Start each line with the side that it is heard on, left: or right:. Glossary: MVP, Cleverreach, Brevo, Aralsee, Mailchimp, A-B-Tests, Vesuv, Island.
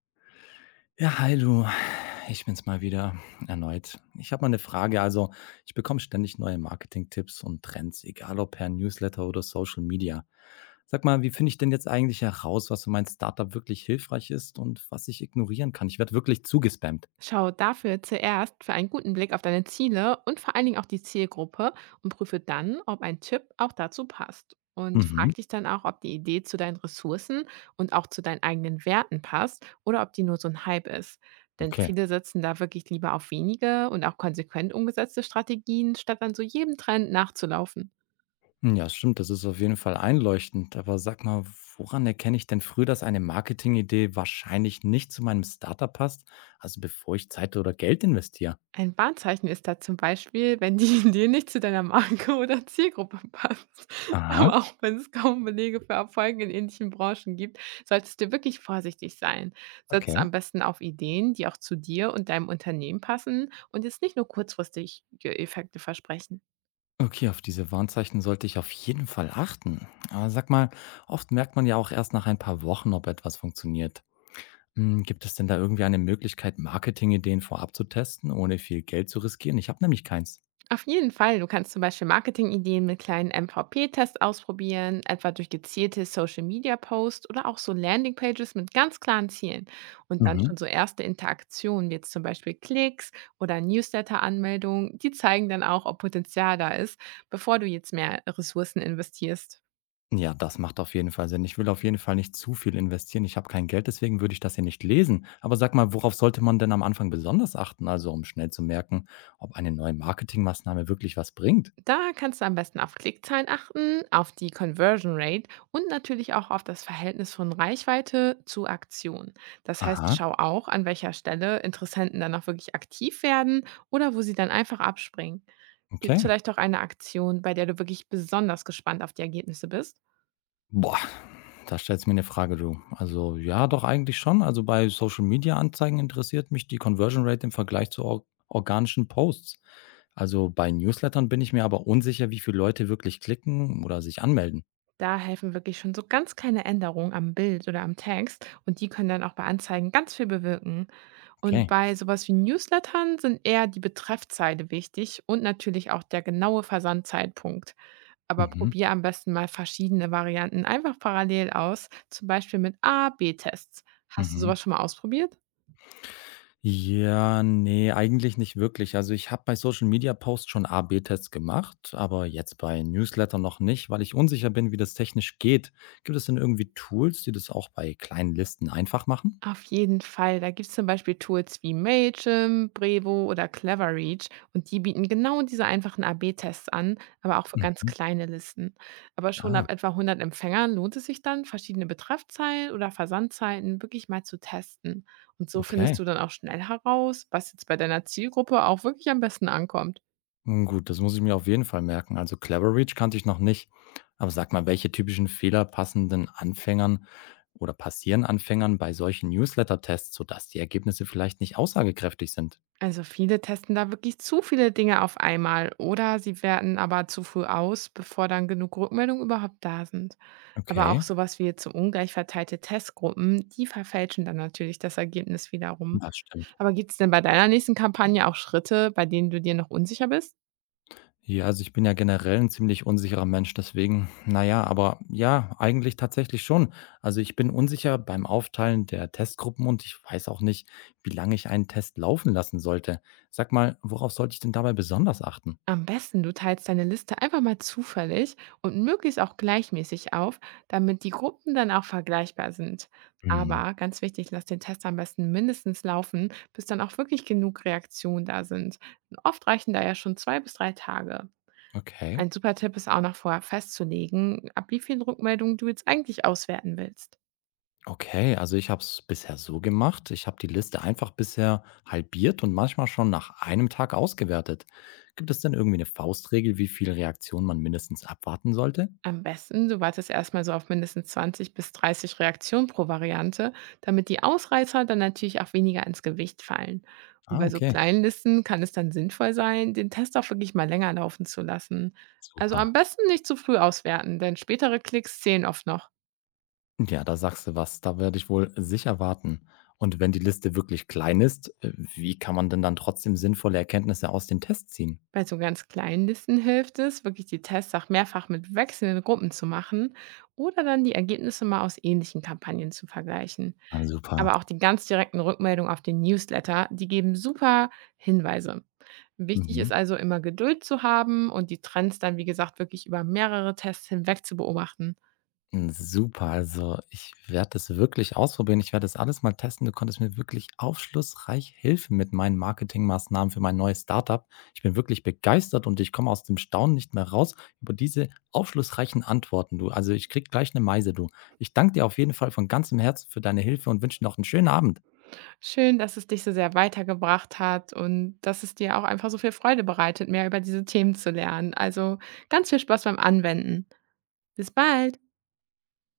left: Ja, hi du. Ich bin's mal wieder erneut. Ich habe mal eine Frage. Also, ich bekomme ständig neue Marketingtipps und Trends, egal ob per Newsletter oder Social Media. Sag mal, wie finde ich denn jetzt eigentlich heraus, was für mein Startup wirklich hilfreich ist und was ich ignorieren kann? Ich werde wirklich zugespammt.
right: Schau dafür zuerst für einen guten Blick auf deine Ziele und vor allen Dingen auch die Zielgruppe und prüfe dann, ob ein Tipp auch dazu passt. Und
left: Mhm,
right: frag dich dann auch, ob die Idee zu deinen Ressourcen und auch zu deinen eigenen Werten passt oder ob die nur so ein Hype ist. Denn
left: okay.
right: viele setzen da wirklich lieber auf wenige und auch konsequent umgesetzte Strategien, statt dann so jedem Trend nachzulaufen.
left: Hm, ja, stimmt, das ist auf jeden Fall einleuchtend. Aber sag mal, woran erkenne ich denn früh, dass eine Marketingidee wahrscheinlich nicht zu meinem Startup passt? Also, bevor ich Zeit oder Geld investiere?
right: Ein Warnzeichen ist da zum Beispiel, wenn die Idee nicht zu deiner Marke oder Zielgruppe passt.
left: Aha,
right: Aber auch wenn es kaum Belege für Erfolge in ähnlichen Branchen gibt, solltest du wirklich vorsichtig sein. Setz
left: okay.
right: am besten auf Ideen, die auch zu dir und deinem Unternehmen passen und jetzt nicht nur kurzfristige Effekte versprechen.
left: Okay, auf diese Warnzeichen sollte ich auf jeden Fall achten. Aber sag mal, oft merkt man ja auch erst nach ein paar Wochen, ob etwas funktioniert. Hm, gibt es denn da irgendwie eine Möglichkeit, Marketingideen vorab zu testen, ohne viel Geld zu riskieren? Ich habe nämlich keins.
right: Auf jeden Fall. Du kannst zum Beispiel Marketingideen mit kleinen MVP-Tests ausprobieren, etwa durch gezielte Social-Media-Posts oder auch so Landingpages mit ganz klaren Zielen. Und dann
left: Mhm.
right: schon so erste Interaktionen, wie jetzt zum Beispiel Klicks oder Newsletter-Anmeldungen, die zeigen dann auch, ob Potenzial da ist, bevor du jetzt mehr Ressourcen investierst.
left: Ja, das macht auf jeden Fall Sinn. Ich will auf jeden Fall nicht zu viel investieren. Ich habe kein Geld, deswegen würde ich das hier nicht lesen. Aber sag mal, worauf sollte man denn am Anfang besonders achten, also um schnell zu merken, ob eine neue Marketingmaßnahme wirklich was bringt?
right: Da kannst du am besten auf Klickzahlen achten, auf die Conversion Rate und natürlich auch auf das Verhältnis von Reichweite zu Aktion. Das heißt,
left: Aha,
right: schau auch, an welcher Stelle Interessenten dann auch wirklich aktiv werden oder wo sie dann einfach abspringen. Gibt
left: okay.
right: es vielleicht auch eine Aktion, bei der du wirklich besonders gespannt auf die Ergebnisse bist?
left: Boah, da stellst du mir eine Frage, du. Also, ja, doch eigentlich schon. Also, bei Social-Media-Anzeigen interessiert mich die Conversion Rate im Vergleich zu or organischen Posts. Also, bei Newslettern bin ich mir aber unsicher, wie viele Leute wirklich klicken oder sich anmelden.
right: Da helfen wirklich schon so ganz kleine Änderungen am Bild oder am Text und die können dann auch bei Anzeigen ganz viel bewirken. Und
left: Okay.
right: bei sowas wie Newslettern sind eher die Betreffzeile wichtig und natürlich auch der genaue Versandzeitpunkt. Aber
left: Mhm,
right: probier am besten mal verschiedene Varianten einfach parallel aus, zum Beispiel mit A-B-Tests. Hast du sowas
left: mhm.
right: schon mal ausprobiert?
left: Ja, nee, eigentlich nicht wirklich. Also, ich habe bei Social-Media-Posts schon A/B-Tests gemacht, aber jetzt bei Newslettern noch nicht, weil ich unsicher bin, wie das technisch geht. Gibt es denn irgendwie Tools, die das auch bei kleinen Listen einfach machen?
right: Auf jeden Fall. Da gibt es zum Beispiel Tools wie Mailchimp, Brevo oder Cleverreach und die bieten genau diese einfachen A-B-Tests an, aber auch für ganz
left: Mhm.
right: kleine Listen. Aber schon
left: Ah.
right: ab etwa 100 Empfängern lohnt es sich dann, verschiedene Betreffzeilen oder Versandzeiten wirklich mal zu testen. Und so findest
left: Okay.
right: du dann auch schnell heraus, was jetzt bei deiner Zielgruppe auch wirklich am besten ankommt.
left: Hm, gut, das muss ich mir auf jeden Fall merken. Also Cleverreach kannte ich noch nicht. Aber sag mal, welche typischen Fehler passen denn Anfängern oder passieren Anfängern bei solchen Newsletter-Tests, sodass die Ergebnisse vielleicht nicht aussagekräftig sind?
right: Also viele testen da wirklich zu viele Dinge auf einmal oder sie werten aber zu früh aus, bevor dann genug Rückmeldungen überhaupt da sind. Aber auch
left: Okay,
right: sowas wie jetzt so ungleich verteilte Testgruppen, die verfälschen dann natürlich das Ergebnis wiederum.
left: das stimmt.
right: Aber gibt es denn bei deiner nächsten Kampagne auch Schritte, bei denen du dir noch unsicher bist?
left: Ja, also ich bin ja generell ein ziemlich unsicherer Mensch, deswegen, naja, aber ja, eigentlich tatsächlich schon. Also ich bin unsicher beim Aufteilen der Testgruppen und ich weiß auch nicht, wie lange ich einen Test laufen lassen sollte. Sag mal, worauf sollte ich denn dabei besonders achten?
right: Am besten, du teilst deine Liste einfach mal zufällig und möglichst auch gleichmäßig auf, damit die Gruppen dann auch vergleichbar sind.
left: Mhm.
right: Aber ganz wichtig, lass den Test am besten mindestens laufen, bis dann auch wirklich genug Reaktionen da sind. Oft reichen da ja schon zwei bis drei Tage.
left: Okay.
right: Ein super Tipp ist auch noch vorher festzulegen, ab wie vielen Rückmeldungen du jetzt eigentlich auswerten willst.
left: Okay, also ich habe es bisher so gemacht. Ich habe die Liste einfach bisher halbiert und manchmal schon nach einem Tag ausgewertet. Gibt es denn irgendwie eine Faustregel, wie viele Reaktionen man mindestens abwarten sollte?
right: Am besten, du wartest erstmal so auf mindestens 20 bis 30 Reaktionen pro Variante, damit die Ausreißer dann natürlich auch weniger ins Gewicht fallen. Und
left: Ah,
right: bei so
left: okay.
right: kleinen Listen kann es dann sinnvoll sein, den Test auch wirklich mal länger laufen zu lassen. Also
left: Super.
right: am besten nicht zu früh auswerten, denn spätere Klicks zählen oft noch.
left: Ja, da sagst du was. Da werde ich wohl sicher warten. Und wenn die Liste wirklich klein ist, wie kann man denn dann trotzdem sinnvolle Erkenntnisse aus den Tests ziehen?
right: Bei so ganz kleinen Listen hilft es, wirklich die Tests auch mehrfach mit wechselnden Gruppen zu machen oder dann die Ergebnisse mal aus ähnlichen Kampagnen zu vergleichen.
left: Ah, super.
right: Aber auch die ganz direkten Rückmeldungen auf den Newsletter, die geben super Hinweise. Wichtig
left: Mhm.
right: ist also immer Geduld zu haben und die Trends dann, wie gesagt, wirklich über mehrere Tests hinweg zu beobachten.
left: Hm, super. Also, ich werde das wirklich ausprobieren. Ich werde das alles mal testen. Du konntest mir wirklich aufschlussreich helfen mit meinen Marketingmaßnahmen für mein neues Startup. Ich bin wirklich begeistert und ich komme aus dem Staunen nicht mehr raus über diese aufschlussreichen Antworten, du. Also, ich krieg gleich eine Meise, du. Ich danke dir auf jeden Fall von ganzem Herzen für deine Hilfe und wünsche dir noch einen schönen Abend.
right: Schön, dass es dich so sehr weitergebracht hat und dass es dir auch einfach so viel Freude bereitet, mehr über diese Themen zu lernen. Also ganz viel Spaß beim Anwenden. Bis bald!